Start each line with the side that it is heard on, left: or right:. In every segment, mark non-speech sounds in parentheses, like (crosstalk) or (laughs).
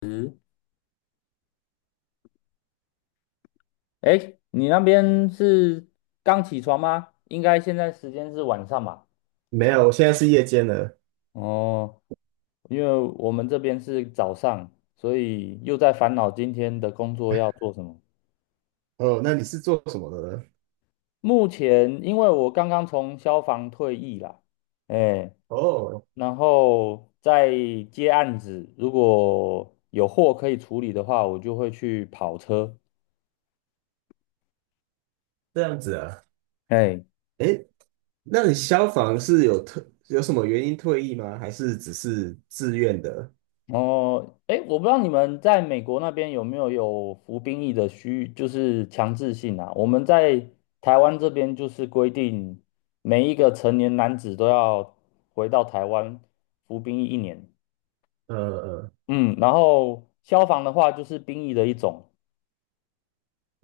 left: 嗯。哎，你那边是刚起床吗？应该现在时间是晚上吧？
right: 没有，我现在是夜间的。
left: 哦，因为我们这边是早上，所以又在烦恼今天的工作要做什么。
right: 哦，那你是做什么的呢？
left: 目前因为我刚刚从消防退役啦。哎，
right: 哦，
left: 然后在接案子，如果有货可以处理的话，我就会去跑车。
right: 这样子啊。
left: 哎。
right: 诶，那你消防是有什么原因退役吗？还是只是自愿的？
left: 哦，哎，我不知道你们在美国那边有没有服兵役的需，就是强制性啊？我们在台湾这边就是规定，每一个成年男子都要回到台湾服兵役一年。
right: 呃呃，
left: 嗯，然后消防的话就是兵役的一种。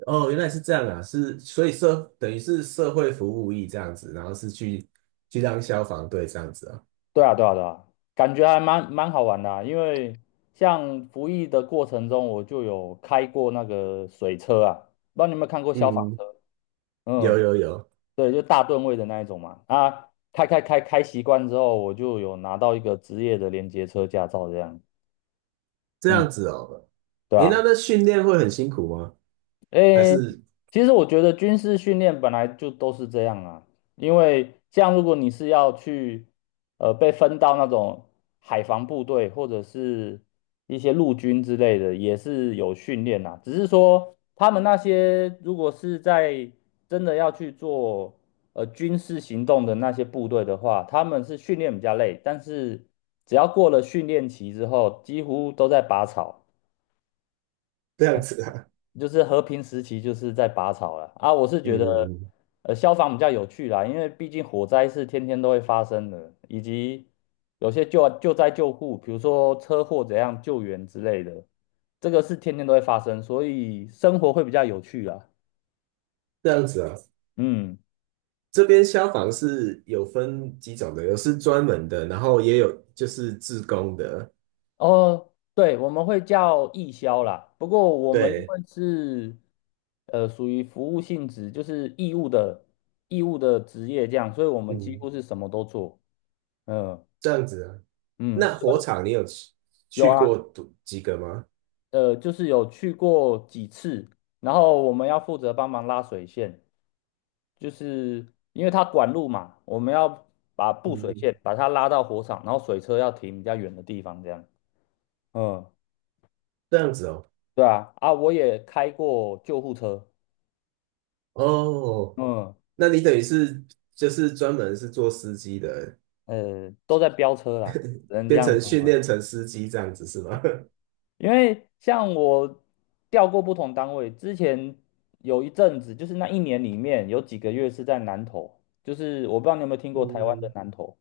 right: 哦，原来是这样啊，是，所以等于是社会服务役这样子，然后是去当消防队这样子啊。
left: 对啊，对啊，对啊，感觉还蛮好玩的啊，因为像服役的过程中，我就有开过那个水车啊，不知道你有没有看过消防
right: 嗯，
left: 车？
right: 有
left: 嗯。
right: 有有，
left: 对，就大吨位的那一种嘛。啊，开习惯之后，我就有拿到一个职业的连接车驾照，这样。
right: 这
left: 嗯，
right: 样子哦。
left: 对
right: 诶，那
left: 吧？
right: 那训练会很辛苦吗？还
left: 诶，
right: 是
left: 其实我觉得军事训练本来就都是这样啊，因为像如果你是要去，被分到那种海防部队或者是一些陆军之类的，也是有训练啦。只是说他们那些如果是在真的要去做军事行动的那些部队的话，他们是训练比较累，但是只要过了训练期之后，几乎都在拔草。
right: 这样子啊？
left: 就是和平时期就是在拔草了啊。我是
right: 嗯
left: 觉得，
right: 嗯嗯，
left: 消防比较有趣啦，因为毕竟火灾是天天都会发生的，以及有些救灾救护，比如说车祸怎样救援之类的，这个是天天都会发生，所以生活会比较有趣啦。
right: 这样子啊。
left: 嗯，
right: 这边消防是有分几种的，有是专门的，然后也有就是自工的。
left: 哦，对，我们会叫义消啦。不过我们因
right: 对，
left: 为是属于服务性质，就是义务的职业这样，所以我们几
right: 嗯，
left: 乎是什么都做。嗯
right: 这样子啊。
left: 嗯，
right: 那火场你有去
left: 有
right: 去
left: 啊，
right: 过多几个吗？
left: 就是有去过几次，然后我们要负责帮忙拉水线，就是因为它管路嘛，我们要把
right: 嗯，
left: 布水线
right: 嗯，
left: 把它拉到火场，然后水车要停比较远的地方，这样。嗯，
right: 这样子哦。
left: 对啊，啊，我也开过救护车。
right: 哦，
left: 嗯，
right: 那你等于是就是专门是做司机的，
left: 都在飙车啦，只能这
right: 变
left: 样
right: 成
left: 说
right: 训
left: 了。
right: 练成司机这样子是吗？(laughs)
left: 因为像我调过不同单位，之前有一阵子，就是那一年里面有几个月是在南投，就是我不知道你有没有听过台湾的
right: 嗯，
left: 南投。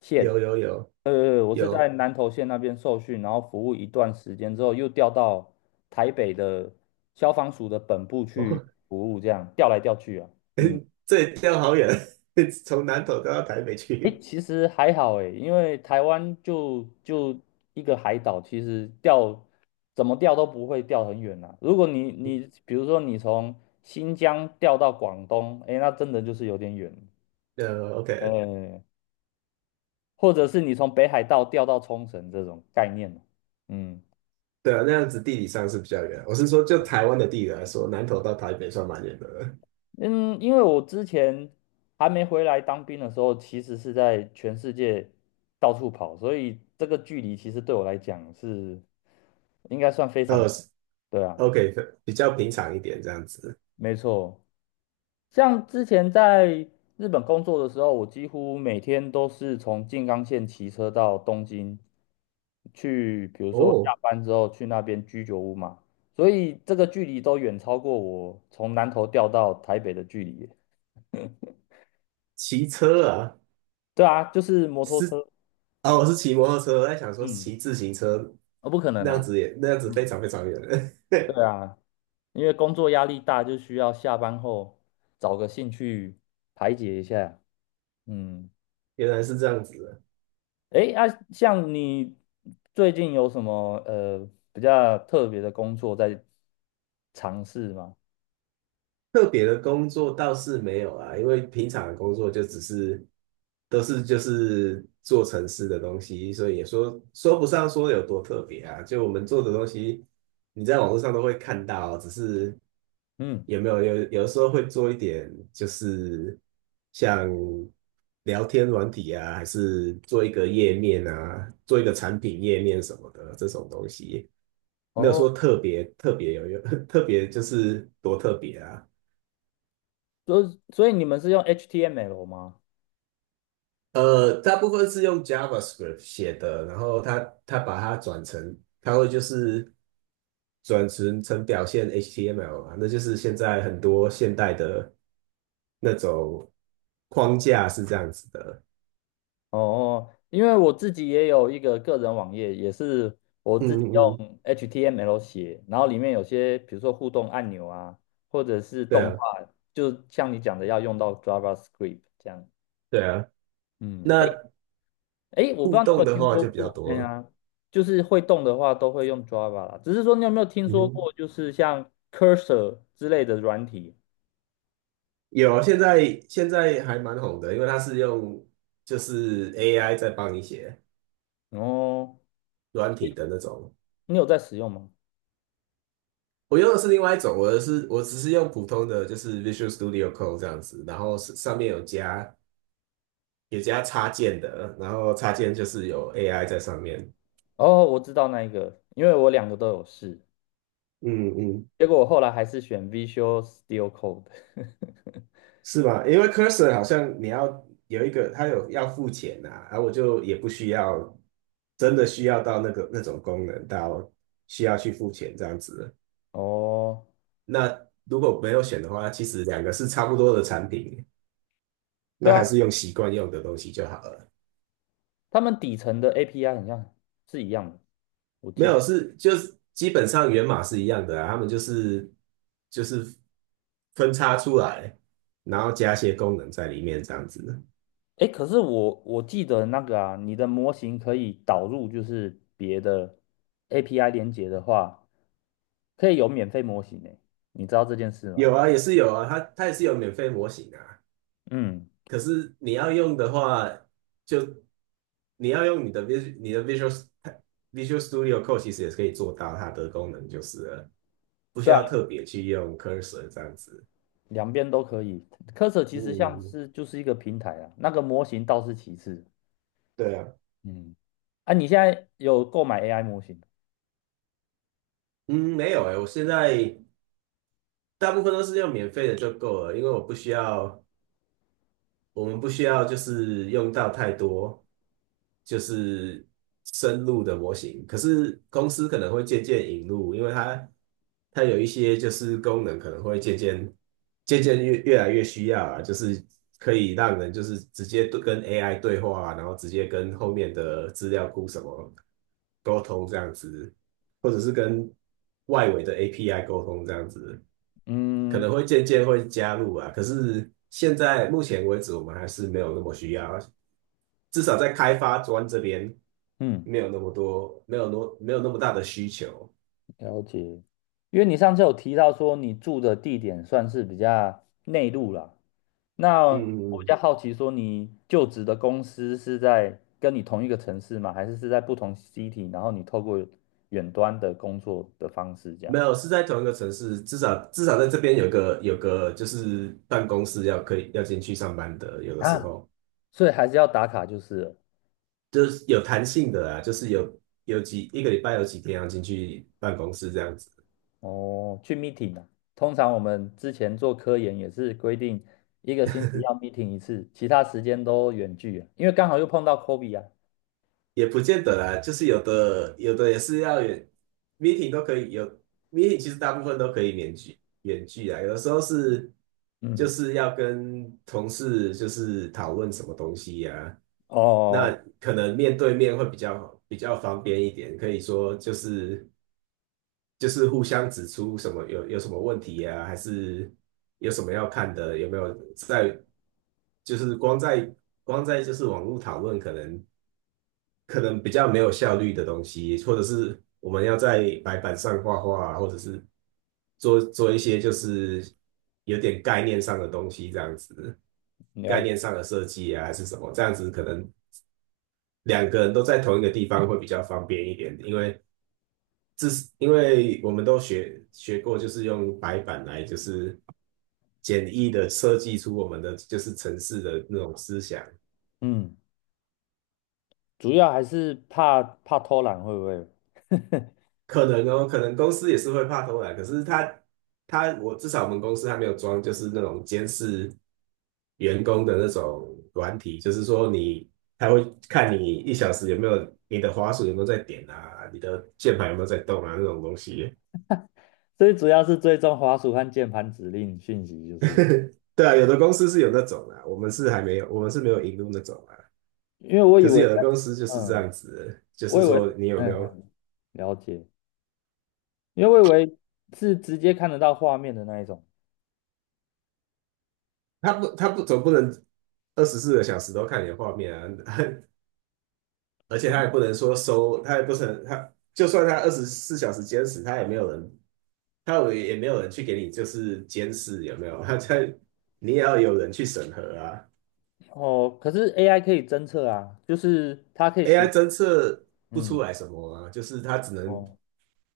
left: 县，
right: 有有有
left: 我是在
right: 有
left: 南投县那边受训，然后服务一段时间之后，又调到台北的消防署的本部去
right: 哦，
left: 服务，这样调来调去啊。嗯，
right: (laughs) 这里掉好远，(laughs) 从南投掉到台北
left: 诶，
right: 去。
left: 其实还好诶，因为台湾就一个海岛，其实调怎么调都不会调很远啊。如果你比如说你从新疆调到广东，诶，那真的就是有点远，
right: OK，
left: 呃，或者是你从北海道调到冲绳这种概念。嗯。
right: 对啊，那样子地理上是比较远。我是说，就台湾的地理来说，南投到台北算蛮远的了。
left: 嗯，因为我之前还没回来当兵的时候，其实是在全世界到处跑，所以这个距离其实对我来讲是应该算非常，
right: 呃
left: 对啊，
right: o k， 比较平常一点这样子。
left: 没错。像之前在日本工作的时候，我几乎每天都是从静冈县骑车到东京去，比如说下
right: 哦，
left: 班之后去那边居酒屋嘛，所以这个距离都远超过我从南投调到台北的距离耶。
right: 骑车啊，
left: 对啊，就是摩托
right: 是
left: 车。
right: 哦，我是骑摩托车，我在想说
left: 嗯。
right: 骑自行车
left: 啊，不可能
right: 那样
left: 啊。
right: 子，也那样子非
left: 嗯，
right: 常非常远了。
left: 对
right: (laughs)
left: 啊，因为工作压力大，就需要下班后找个兴趣排解一下。嗯，
right: 原来是这样子。
left: 诶，啊，像你最近有什么比较特别的工作在尝试吗？
right: 特别的工作倒是没有啊，因为平常的工作就只是就是做程式的东西，所以也说不上说有多特别啊。就我们做的东西，你在网络上都会看到，只是
left: 嗯，
right: 有没有有的时候会做一点，就是像聊天软体啊，还是做一个页面啊，做一个产品页面什么的这种东西，没有
left: 哦，
right: 说特别特别有用，(laughs) 特别就是多特别啊。
left: 所以你们是用 HTML 吗？
right: 大部分是用 JavaScript 写的，然后它把它转成，它会就是转成表现 HTML 嘛，那就是现在很多现代的那种框架是这样子的。
left: 哦，因为我自己也有一个个人网页，也是我
right: 嗯
left: 自己
right: 嗯嗯，
left: 用 HTML 写，然后里面有些比如说互动按钮啊，或者是
right: 对
left: 动
right: 啊
left: 画，就像你讲的要用到 JavaScript 这样。
right: 对啊。
left: 嗯，诶
right: 那
left: 诶，我不知
right: 互
left: 道你有没
right: 动
left: 有
right: 的
left: 听
right: 话
left: 说
right: 就比较
left: 过，哎
right: 多了。
left: 呀，就是会动的话都会用 Java 啦，只是说你有没有听
right: 嗯
left: 说
right: 哼，
left: 过，就是像 Cursor 之类的软体？
right: 有啊，现在还蛮红的，因为它是用就是 AI 在帮你写
left: 哦，
right: 软体的那种。
left: 你有在使用吗？
right: 我用的是另外一种，我的是我只是用普通的，就是 Visual Studio Code 这样子，然后是上面有加插件的，然后插件就是有 AI 在上面。
left: 哦，我知道那一个，因为我两个都有试。
right: 嗯嗯，
left: 结果我后来还是选 Visual Studio Code。(laughs)
right: 是吧？因为 Cursor 好像你要有一个，它有要付钱呐、啊，然后我就也不需要真的需要到那个那种功能，到需要去付钱这样子。
left: 哦，
right: 那如果没有选的话，其实两个是差不多的产品，
left: 对
right: 那还
left: 啊，
right: 是用习惯用的东西就好了。
left: 他们底层的 API 很像是一样的，我
right: 没
left: 记
right: 有，
left: 得。
right: 是就是基本上源码是一样的啊，他们就是分叉出来，然后加些功能在里面这样子。
left: 哎，可是我记得那个啊，你的模型可以导入就是别的 API 连接的话，可以有免费模型呢。你知道这件事吗？
right: 有啊，也是有啊，它也是有免费模型啊。
left: 嗯，
right: 可是你要用的话，就用你的 Vis u a l 你的 Visual Visual Studio Code 其实也是可以做到它的功能就是了，不需
left: 对
right: 要
left: 啊，
right: 特别去用 Cursor 这样子。
left: 两边都可以。Cursor 其实像
right: 嗯，
left: 是就是一个平台啊，那个模型倒是其次。
right: 对啊，
left: 嗯，啊，你现在有购买 AI 模型？
right: 嗯，没有诶，我现在。大部分都是用免费的就够了，因为我不需要，我们不需要就是用到太多就是深入的模型。可是公司可能会渐渐引入，因为它有一些就是功能可能会渐渐越来越需要啊，就是可以让人就是直接对跟 AI 对话啊然后直接跟后面的资料库什么沟通这样子，或者是跟外围的 API 沟通这样子。可
left: 嗯
right: 能会渐渐会加入啊。可是现在目前为止，我们还是没有那么需要，至少在开发端这边
left: 嗯。
right: 没有那么多，没有没有那么大的需求。
left: 了解，因为你上次有提到说你住的地点算是比较内陆啦，那
right: 嗯嗯
left: 我比
right: 嗯，
left: 较好奇说你就职的公司是在跟你同一个城市吗？还是是在不同 city，然后你透过远端的工作的方式这样
right: 没有，是在同一个城市，至少在这边有个就是办公室要可以要进去上班的，有的时
left: 啊？
right: 候
left: 所以还是要打卡就是了。
right: 就是有弹性的啊，就是有一个礼拜有几天要进去办公室这样子。
left: 哦，去 meeting 啊。通常我们之前做科研也是规定一个星期要 meeting 一次，其他时间都远距啊，因为刚好又碰到 COVID 啊。
right: 也不见得啦，就是有的也是要远 meeting 都可以有 meeting,其实大部分都可以远距啊，有的时候是就
left: 嗯，
right: 是要跟同事就是讨论什么东西呀、那
left: 哦。
right: 可能面对面会比较方便一点，可以说就是互相指出什么有什么问题呀、还是有什么要看的，有没有在就是光在就是网络讨论可能。可能比较没有效率的东西，或者是我们要在白板上画画啊，或者是做一些就是有点概念上的东西，这样子，概
left: 了
right: 念上的设计啊，还是什么，这样子可能两个人都在同一个地方会比较方便一点，因为这是因为我们都学过，就是用白板来就是简易的设计出我们的就是城市的那种思想，
left: 嗯，主要还是怕偷懒，会不会？
right: 可能哦，可能公司也是会怕偷懒，可是他我至少我们公司还没有装，就是那种监视员工的那种软体，就是说他会看你一小时有没有你的滑鼠有没有在点啊，你的键盘有没有在动啊那种东西。
left: 最主要是追踪滑鼠和键盘指令讯息，就是
right: (laughs) 对啊，有的公司是有那种啊，我们是还没有，我们是没有引入那种啊。
left: 因为我
right: 可
left: 以
right: 是
left: 为，
right: 有的公司就是这
left: 嗯，
right: 样子的就
left: 我
right: 是
left: 以
right: 说
left: 为，
right: 你有没有，
left: 嗯，了解，因为我以为是直接看得到画面的那一种。
right: 他不总不能24个小时都看你的画面啊，(laughs) 而且他也不能说收，他也不能，他就算他24小时监视，他也没有人，也也没有人去给你就是监视有没有？(laughs) 他在你也要有人去审核啊。
left: 哦，可是 AI 可以侦测啊，就是它可以
right: AI
left: 学，
right: 侦测不出
left: 嗯，
right: 来什么啊，就是他只能
left: 哦，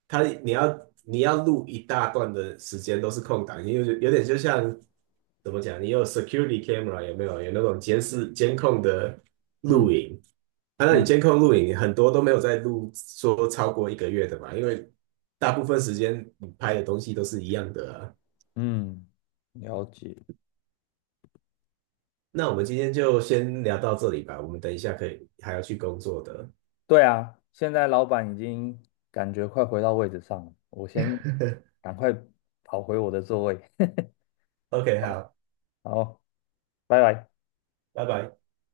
right: 你要录一大段的时间都是空档，因为有点就像怎么讲，你有 security camera 有没有？有那种监视监控的录
left: 嗯
right: 影，啊，那你
left: 嗯
right: 监控录影很多都没有在录说超过一个月的嘛，因为大部分时间你拍的东西都是一样的啊。
left: 嗯，了解。
right: 那我们今天就先聊到这里吧，我们等一下可以还要去工作的。
left: 对啊，现在老板已经感觉快回到位置上了，我先赶快跑回我的座位。(laughs)
right: OK,好，
left: 好，拜拜。
right: 拜拜。